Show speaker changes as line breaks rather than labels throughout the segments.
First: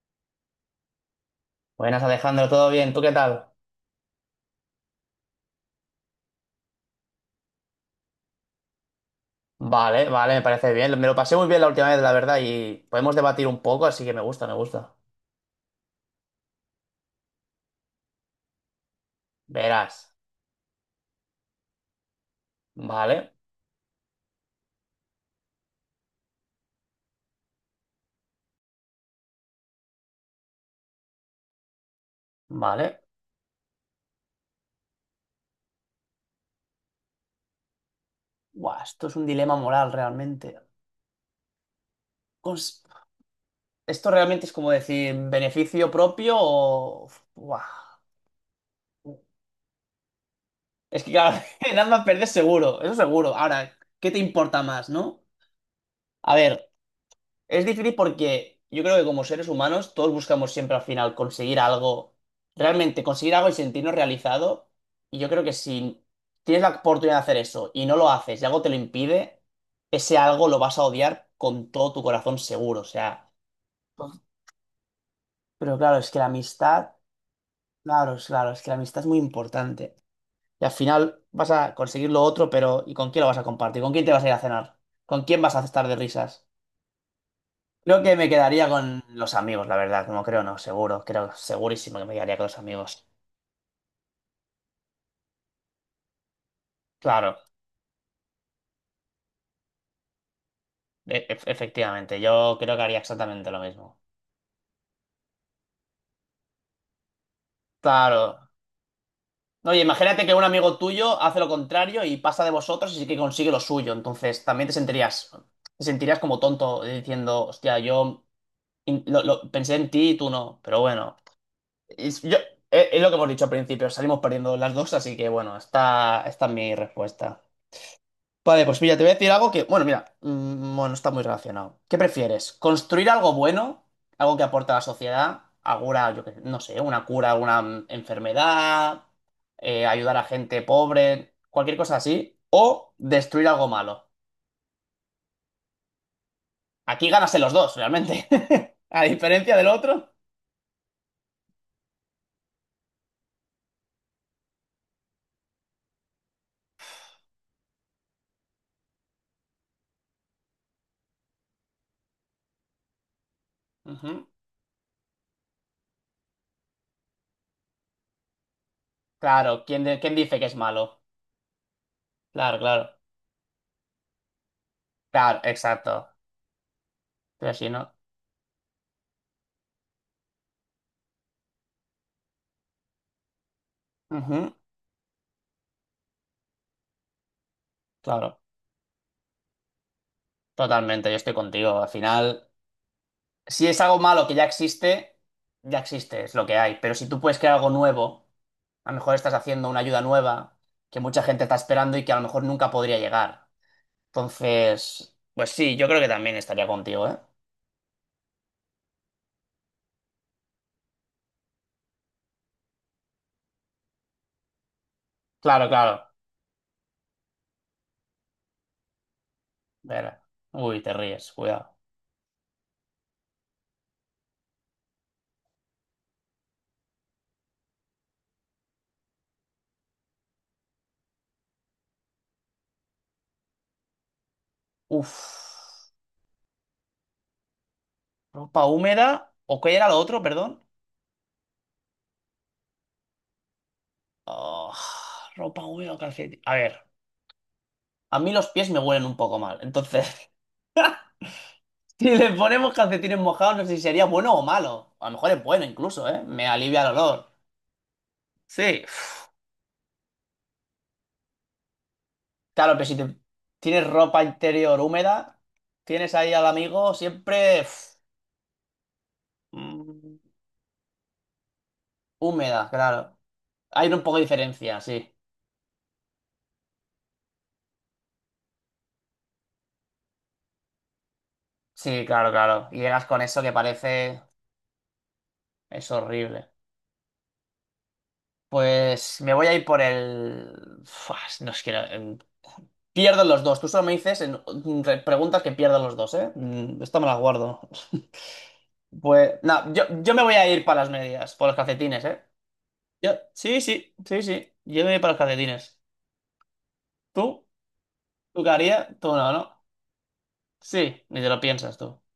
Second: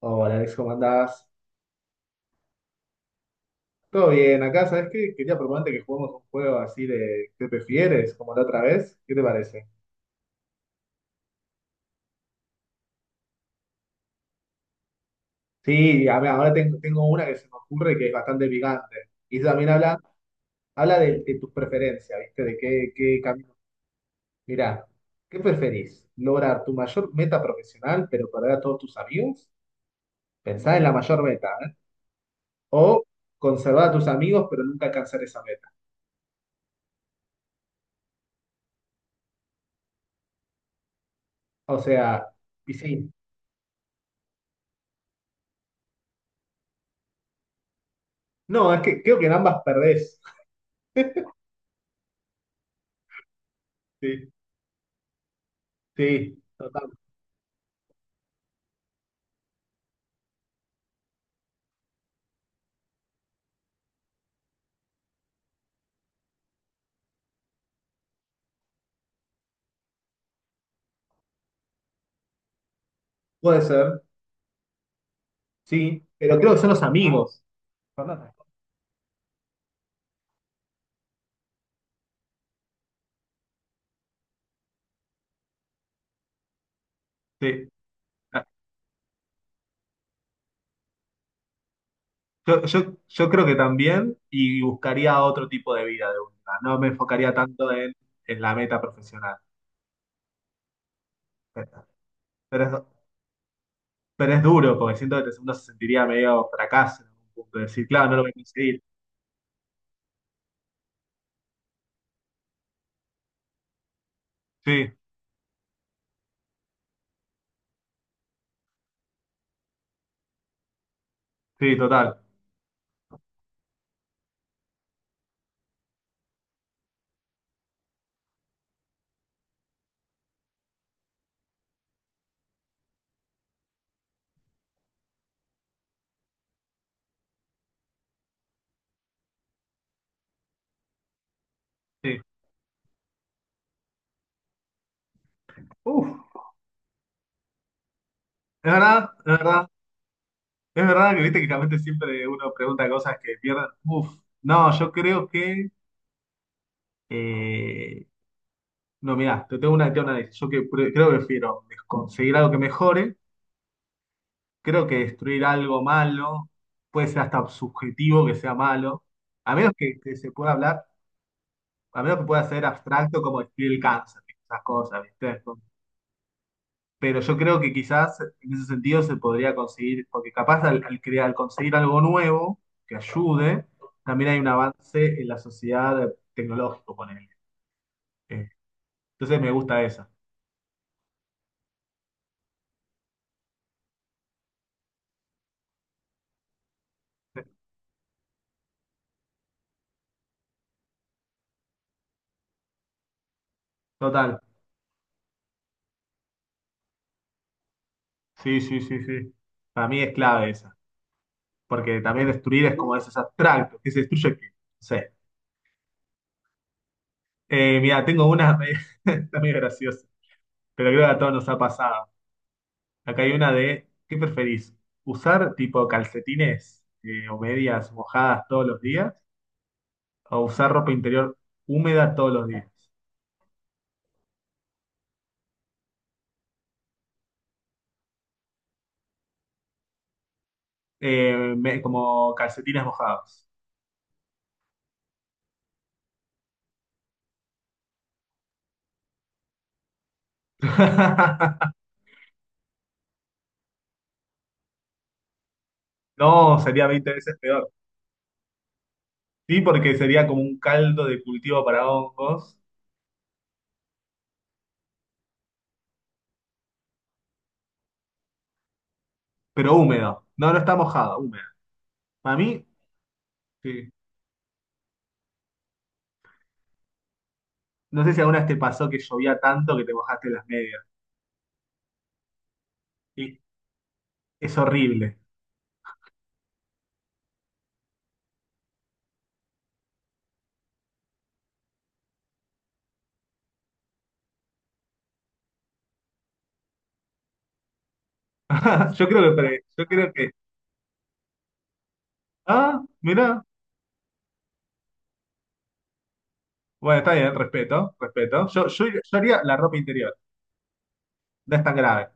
Oh, hola Alex, ¿cómo andás?
Buenas, Alejandro, ¿todo bien? ¿Tú qué tal?
Todo bien, acá. ¿Sabes qué? Quería proponerte que juguemos un juego así de ¿qué prefieres? Como la otra vez. ¿Qué te parece?
Vale, vale, me parece bien. Me lo pasé muy bien la última vez, la verdad, y podemos debatir un poco, así que me gusta.
Sí, a ver, ahora tengo una que se me ocurre que es bastante picante. Y también habla,
Verás.
habla de tus preferencias, ¿viste? De qué, qué
Vale,
camino. Mirá, ¿qué preferís? ¿Lograr tu mayor meta profesional pero perder a todos tus amigos? Pensá en la mayor meta, ¿eh?
vale.
O conservar a tus amigos pero nunca alcanzar esa meta.
Buah, esto es un dilema moral realmente.
O sea, y
Cons-
sí.
Esto realmente es como decir beneficio propio o... Buah.
No, es que creo que en ambas perdés.
Es que claro, en ambas perder seguro, eso seguro. Ahora, ¿qué te importa más, no? A
Sí,
ver,
total.
es difícil porque yo creo que como seres humanos todos buscamos siempre al final conseguir algo, realmente conseguir algo y sentirnos realizado. Y yo creo que si tienes la oportunidad de hacer eso y no lo haces y algo te lo impide, ese algo lo vas a odiar con todo tu corazón seguro. O sea,
Puede ser,
pero claro,
sí,
es que la
pero creo que son los
amistad,
amigos,
claro,
¿verdad?
claro, es que la amistad es muy importante. Y al final vas a conseguir lo otro, pero ¿y con quién lo vas a compartir? ¿Con quién te vas a ir a cenar? ¿Con quién vas a estar de risas?
Sí.
Creo que me
Ah,
quedaría con los amigos, la verdad. No creo, no, seguro. Creo, segurísimo que me quedaría con los
Yo, yo,
amigos.
yo creo que también, y buscaría otro tipo de vida de última. No me enfocaría
Claro,
tanto en la meta profesional. Pero,
efectivamente. Yo
pero es,
creo que haría exactamente lo mismo.
pero es duro porque siento que uno se sentiría medio fracaso en algún punto. De Decir, claro, no lo voy a
Claro.
conseguir.
Oye, imagínate que un amigo tuyo hace lo contrario y pasa de vosotros y sí que consigue lo suyo. Entonces también
Sí,
te sentirías como tonto diciendo, hostia, yo pensé en ti y tú no. Pero bueno,
sí, total.
es, es lo que hemos dicho al principio. Salimos perdiendo las dos, así que bueno, esta es mi respuesta. Vale, pues mira, te voy a decir algo que, bueno, mira, bueno, está muy relacionado. ¿Qué prefieres? ¿Construir algo bueno? ¿Algo que aporta a la sociedad? ¿Alguna, yo qué sé, no sé, una cura, una enfermedad? ¿Ayudar a gente pobre? Cualquier cosa
Sí.
así. ¿O destruir algo malo?
Uf,
Aquí ganas en los dos, realmente.
es
A
verdad, es
diferencia
verdad.
del otro.
Es verdad que viste que realmente siempre uno pregunta cosas que pierden. Uf, no, yo creo que eh, no, mirá, te tengo una lista. Yo que creo que prefiero conseguir algo que mejore,
Ujú.
creo que destruir algo malo puede ser hasta subjetivo que sea malo, a
Claro,
menos
¿quién, de- quién
que se
dice que
pueda
es
hablar,
malo?
a menos que pueda
Claro,
ser
claro.
abstracto como destruir el cáncer, esas cosas,
Claro,
¿viste?
exacto.
Pero yo
Pero
creo
si
que
no.
quizás en ese sentido se podría conseguir, porque capaz al crear, al conseguir algo nuevo que ayude, también hay un
Ujú,
avance en la sociedad tecnológico, ponele.
claro,
Eh, Entonces me gusta esa.
totalmente, yo estoy contigo. Al final. Si es algo malo que ya existe, es lo que hay. Pero si tú puedes crear algo nuevo, a lo mejor estás haciendo una ayuda nueva que mucha gente está esperando y que a lo mejor nunca podría llegar.
Total.
Entonces, pues sí, yo creo que también estaría contigo, ¿eh?
Sí, sí, sí, sí. Para mí es clave esa, porque también destruir es como esos abstractos, que se destruye que, no sé.
Claro, claro.
Mira, tengo una, está muy graciosa,
Ver. Uy,
pero
te
creo que a todos
ríes,
nos ha
cuidado.
pasado. Acá hay una de, ¿qué preferís? ¿Usar tipo calcetines o medias mojadas todos los días? ¿O usar ropa interior húmeda todos los días?
Uf. ¿Ropa húmeda? ¿O qué era lo otro, perdón?
Como calcetines mojados.
Ah, ropa húmeda o calcetín. A ver, a mí los pies me huelen un poco mal, entonces... Si le ponemos calcetines mojados, no sé si sería bueno o malo. A lo mejor es bueno incluso, ¿eh? Me
No,
alivia
sería
el
20
olor.
veces peor.
Sí.
Sí, porque sería como un caldo de cultivo para hongos,
Claro, pero si te- tienes ropa interior húmeda, tienes ahí al amigo siempre uf,
pero
Mm,
húmedo. No, no está mojado, húmedo. Para mí,
húmeda, claro.
sí.
Hay un poco de diferencia, sí.
No sé si alguna vez te pasó que llovía tanto que te mojaste las medias.
Sí, claro, claro. Y llegas con
Y
eso que parece...
es horrible.
es horrible. Pues me voy a ir por el... Fuas, no es que... pierden los dos. Tú solo me dices en preguntas que pierdan los dos, ¿eh? Mm, esta me la guardo.
Yo creo
Pues,
que,
no,
yo creo
yo me
que,
voy a ir para las medias, por los calcetines, ¿eh?
ah,
Yo,
mirá.
sí, sí, sí, sí, yo me voy para los calcetines.
Bueno, está bien,
¿Tú?
respeto,
¿Tú
respeto.
qué
Yo, yo,
harías? Tú
yo
no,
haría la
¿no?
ropa interior.
Sí, ni te lo
No es tan
piensas tú.
grave.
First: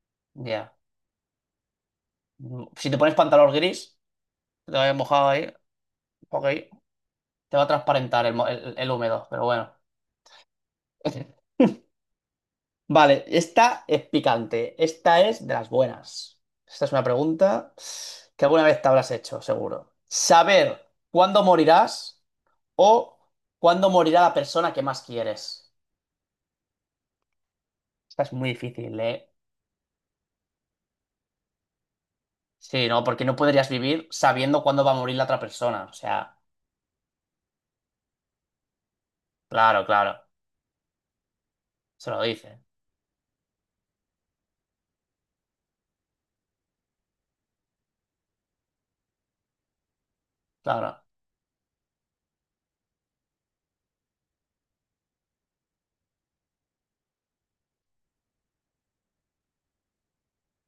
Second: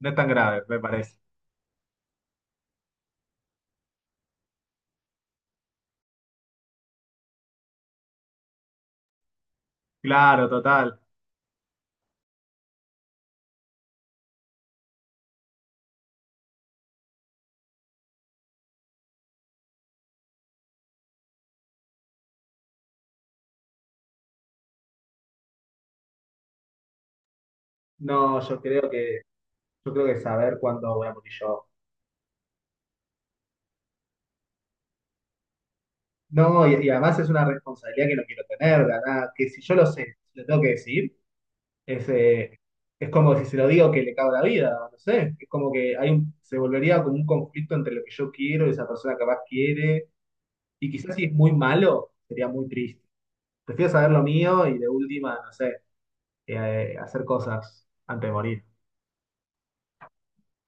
No es tan grave,
Ya.
me parece.
Mm, si te pones pantalón gris, que te vayas mojado ahí, ok, te va a transparentar el húmedo, pero bueno.
Claro, total.
Vale, esta es picante. Esta es de las buenas. Esta es una pregunta que alguna vez te habrás hecho, seguro. ¿Saber cuándo morirás o cuándo morirá la persona que más quieres? Esta es
No,
muy difícil, ¿eh?
yo creo que saber cuándo voy a morir yo.
Sí, ¿no? Porque no podrías vivir sabiendo cuándo va a morir la otra persona. O sea,
No, y además es una responsabilidad que no quiero tener, ¿verdad? Que si yo
claro,
lo sé,
claro.
lo tengo que decir. Es,
Se lo
eh,
dice.
es como si se lo digo que le cago la vida, no sé. Es como que se volvería como un conflicto entre lo que yo quiero y esa persona capaz quiere. Y
Claro.
quizás si es muy malo, sería muy triste. Prefiero saber lo mío y de última, no sé, hacer cosas antes de morir.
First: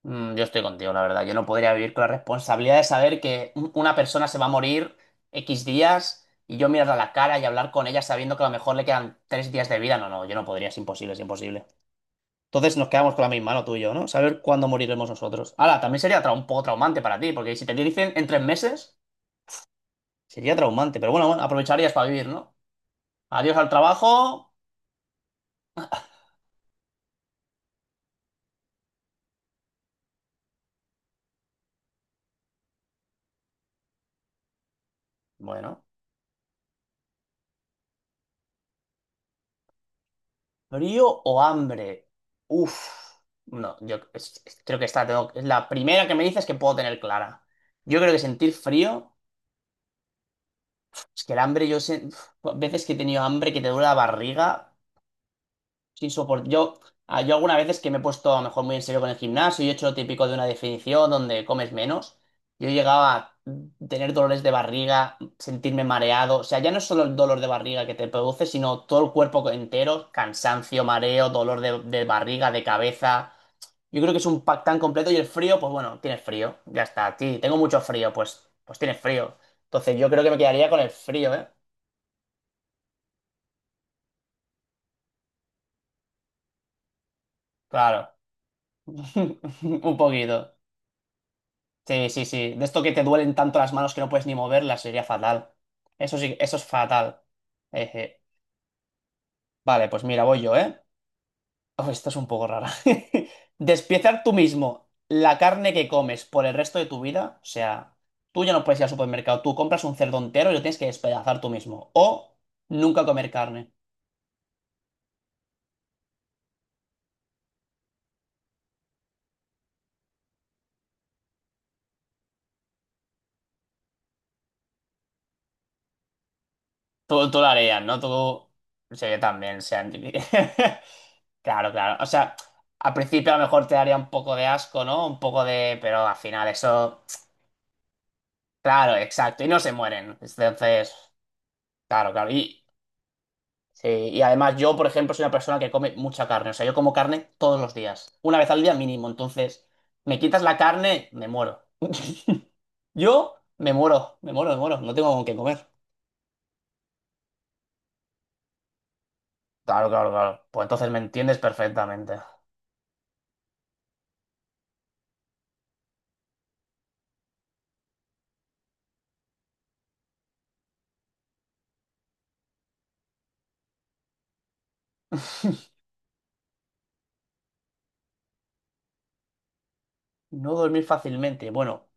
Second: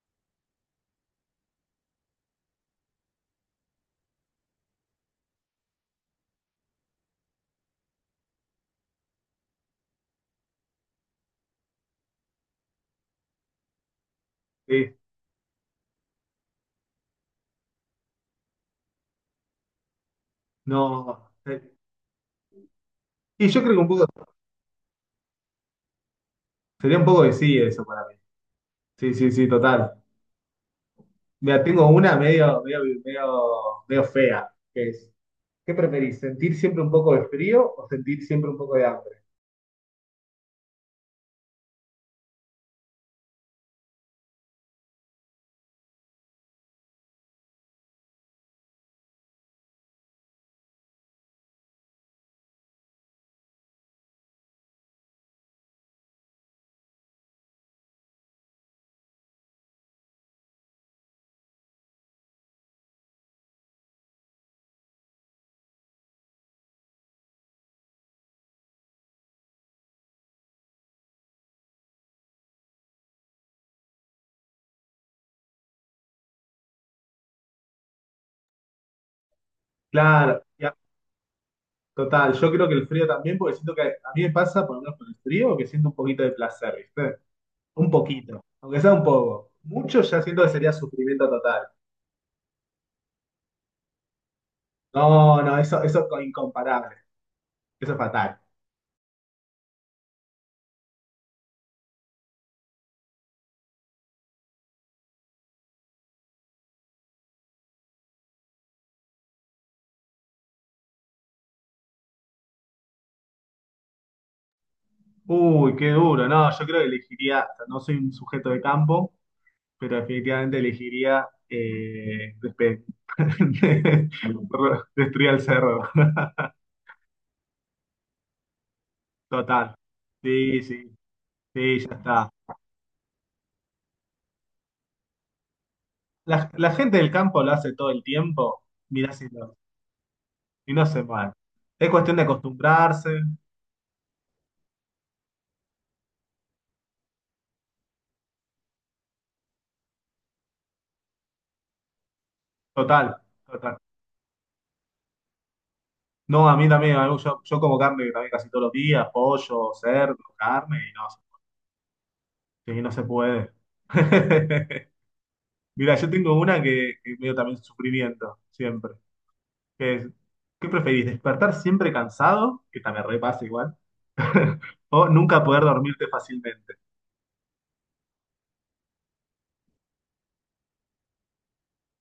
Mm, yo estoy contigo, la verdad. Yo no podría vivir con la responsabilidad de saber que una persona se va a morir X días y yo mirarla a la cara y hablar con ella sabiendo que a lo mejor le quedan 3 días de vida. No, no, yo no podría. Es imposible, es imposible. Entonces nos quedamos con la misma, no tú y yo, ¿no? Saber cuándo
Sí,
moriremos nosotros. Ahora, también sería un poco traumante para ti, porque si te dicen en 3 meses. Sería traumante, pero bueno,
no.
bueno, aprovecharías para vivir, ¿no?
Y
Adiós
yo
al
creo que un poco,
trabajo.
sería un poco de sí eso para mí. Sí, sí, sí, total. Mira, tengo una medio fea, que es, ¿qué
Bueno,
preferís? ¿Sentir siempre un poco de frío o sentir siempre un poco de hambre?
frío o hambre. Uf, no, yo creo que esta es la primera que me dices que puedo tener clara. Yo creo que sentir frío, es que el hambre, yo sé, uf, veces que he tenido hambre que te duele la barriga. Sin soporte. Yo, ah, yo algunas veces que me he puesto a lo mejor muy en serio con el gimnasio y he hecho lo típico de una definición donde comes menos, yo llegaba a tener dolores de barriga, sentirme mareado. O sea, ya no es solo el dolor de barriga que te produce, sino todo el cuerpo entero, cansancio, mareo, dolor de barriga, de cabeza. Yo creo que es un pack tan completo y el frío, pues bueno, tienes frío, ya está. Sí, tengo mucho frío, pues tienes frío. Entonces yo creo que me
Claro,
quedaría
ya,
con el frío, ¿eh?
total. Yo creo que el frío también, porque siento que a mí me pasa, por lo menos con el frío, que siento un poquito de placer, ¿viste? Un
Claro.
poquito, aunque sea un poco.
Un
Mucho ya siento que
poquito.
sería sufrimiento total.
Sí, sí, sí. De esto que te duelen tanto las manos que no puedes ni moverlas, sería
No,
fatal.
no, eso
Eso
es
sí, eso es
incomparable.
fatal.
Eso es
Eje.
fatal.
Vale, pues mira, voy yo, ¿eh? Oh, esto es un poco rara. Despiezar tú mismo la carne que comes por el resto de tu vida. O sea, tú ya no puedes ir al supermercado. Tú compras un cerdo entero y lo tienes que despedazar tú mismo. O nunca comer carne.
Uy, qué duro. No, yo creo que elegiría, o sea, no soy un sujeto de campo, pero definitivamente elegiría destruir el cerro.
Tú lo harías, ¿no? Tú. Sí, yo también, o
Total.
sea.
Sí, sí,
Claro,
sí, ya
claro. O
está.
sea, al principio a lo mejor te daría un poco de asco, ¿no? Un poco de. Pero al
La,
final
la gente
eso.
del campo lo hace todo el tiempo,
Claro,
mirá si
exacto. Y
no,
no se mueren.
si no
Entonces,
se mal. Es
claro,
cuestión de
claro. Y,
acostumbrarse,
sí, y además yo, por ejemplo, soy una persona que come mucha carne. O sea, yo como carne todos los días. Una vez al día mínimo. Entonces, me quitas la carne, me muero.
total,
Yo me
total.
muero, me muero, me muero. No tengo con qué comer.
No, a mí también, yo, yo como carne también casi todos los días, pollo,
Claro, claro,
cerdo,
claro. Pues
carne, y
entonces me
no,
entiendes perfectamente.
sí, no se puede. Mira, yo tengo una que veo también sufrimiento, siempre, que es, ¿qué preferís? ¿Despertar siempre cansado? Que también repasa igual. O nunca poder dormirte fácilmente.
No dormir fácilmente. Bueno,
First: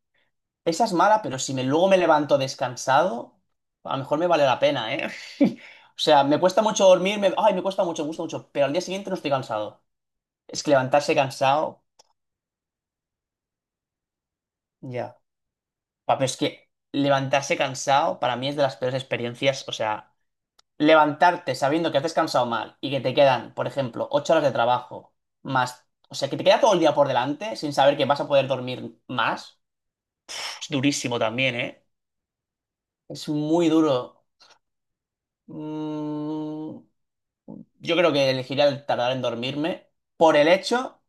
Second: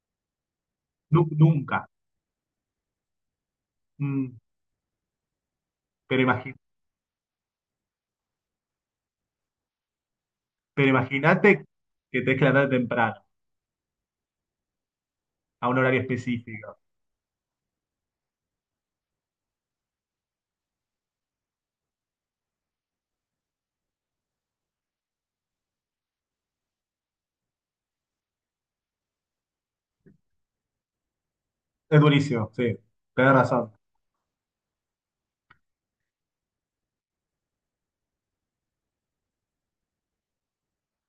esa es mala, pero si me,
Nunca.
luego me levanto descansado, a lo mejor me
Mm,
vale la pena, ¿eh? O sea,
pero
me cuesta mucho dormir, ay, me cuesta mucho, me gusta mucho, pero al día siguiente no estoy cansado. Es que
Pero
levantarse
imagínate
cansado,
que tenés que levantar temprano,
ya.
a un horario
Pa, pero es que
específico.
levantarse cansado para mí es de las peores experiencias. O sea, levantarte sabiendo que has descansado mal y que te quedan, por ejemplo, 8 horas de trabajo más. O sea, que te queda todo el día por delante sin saber que vas a poder dormir más. Es durísimo también, ¿eh?
Es durísimo, sí,
Es
tenés
muy
razón.
duro. Mm, yo creo que elegiría el tardar en dormirme por el hecho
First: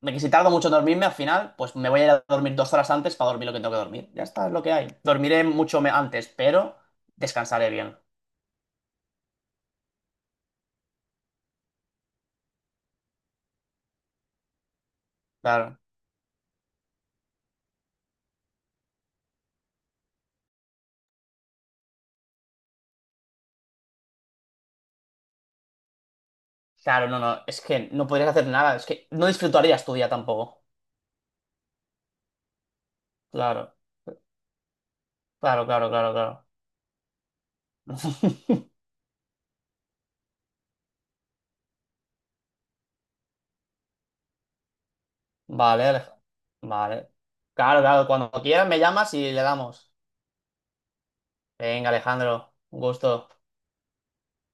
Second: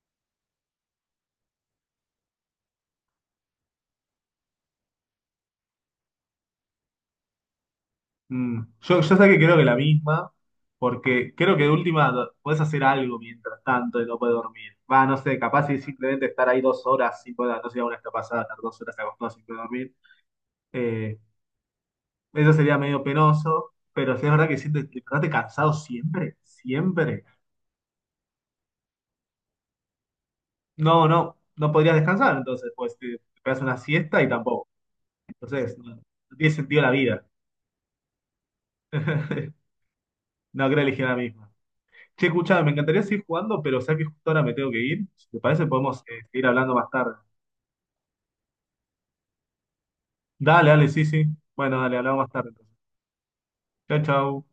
de que si tardo mucho en dormirme, al final, pues me voy a ir a dormir 2 horas antes para dormir lo que tengo que dormir. Ya está, es lo que hay. Dormiré antes, pero descansaré bien.
Mm. Yo sé que creo que la misma, porque creo que de última podés hacer algo mientras tanto y no podés dormir. Va, no sé, capaz si
Claro,
simplemente estar ahí 2 horas sin poder, no sé, una pasada, estar 2 horas acostado sin poder dormir. Eh, eso sería medio penoso, pero si es verdad que sientes, te despertaste cansado siempre,
claro, no,
siempre.
no, es que no podrías hacer nada, es que no disfrutarías tu día tampoco.
No, no, no podrías descansar, entonces pues te pegas
Claro,
una siesta y tampoco.
claro,
Entonces
claro,
no,
claro,
no
claro.
tiene sentido la vida. No, creo que elegí la misma. Che, escuchame, me encantaría seguir jugando, pero sé que justo ahora me tengo que ir. Si te parece,
Vale,
podemos seguir hablando más
vale.
tarde.
Claro, claro, cuando quieras me llamas y le damos.
Dale, dale, sí, sí. Bueno,
Venga,
dale, hablamos más tarde
Alejandro,
entonces.
un gusto.
Chau, chau.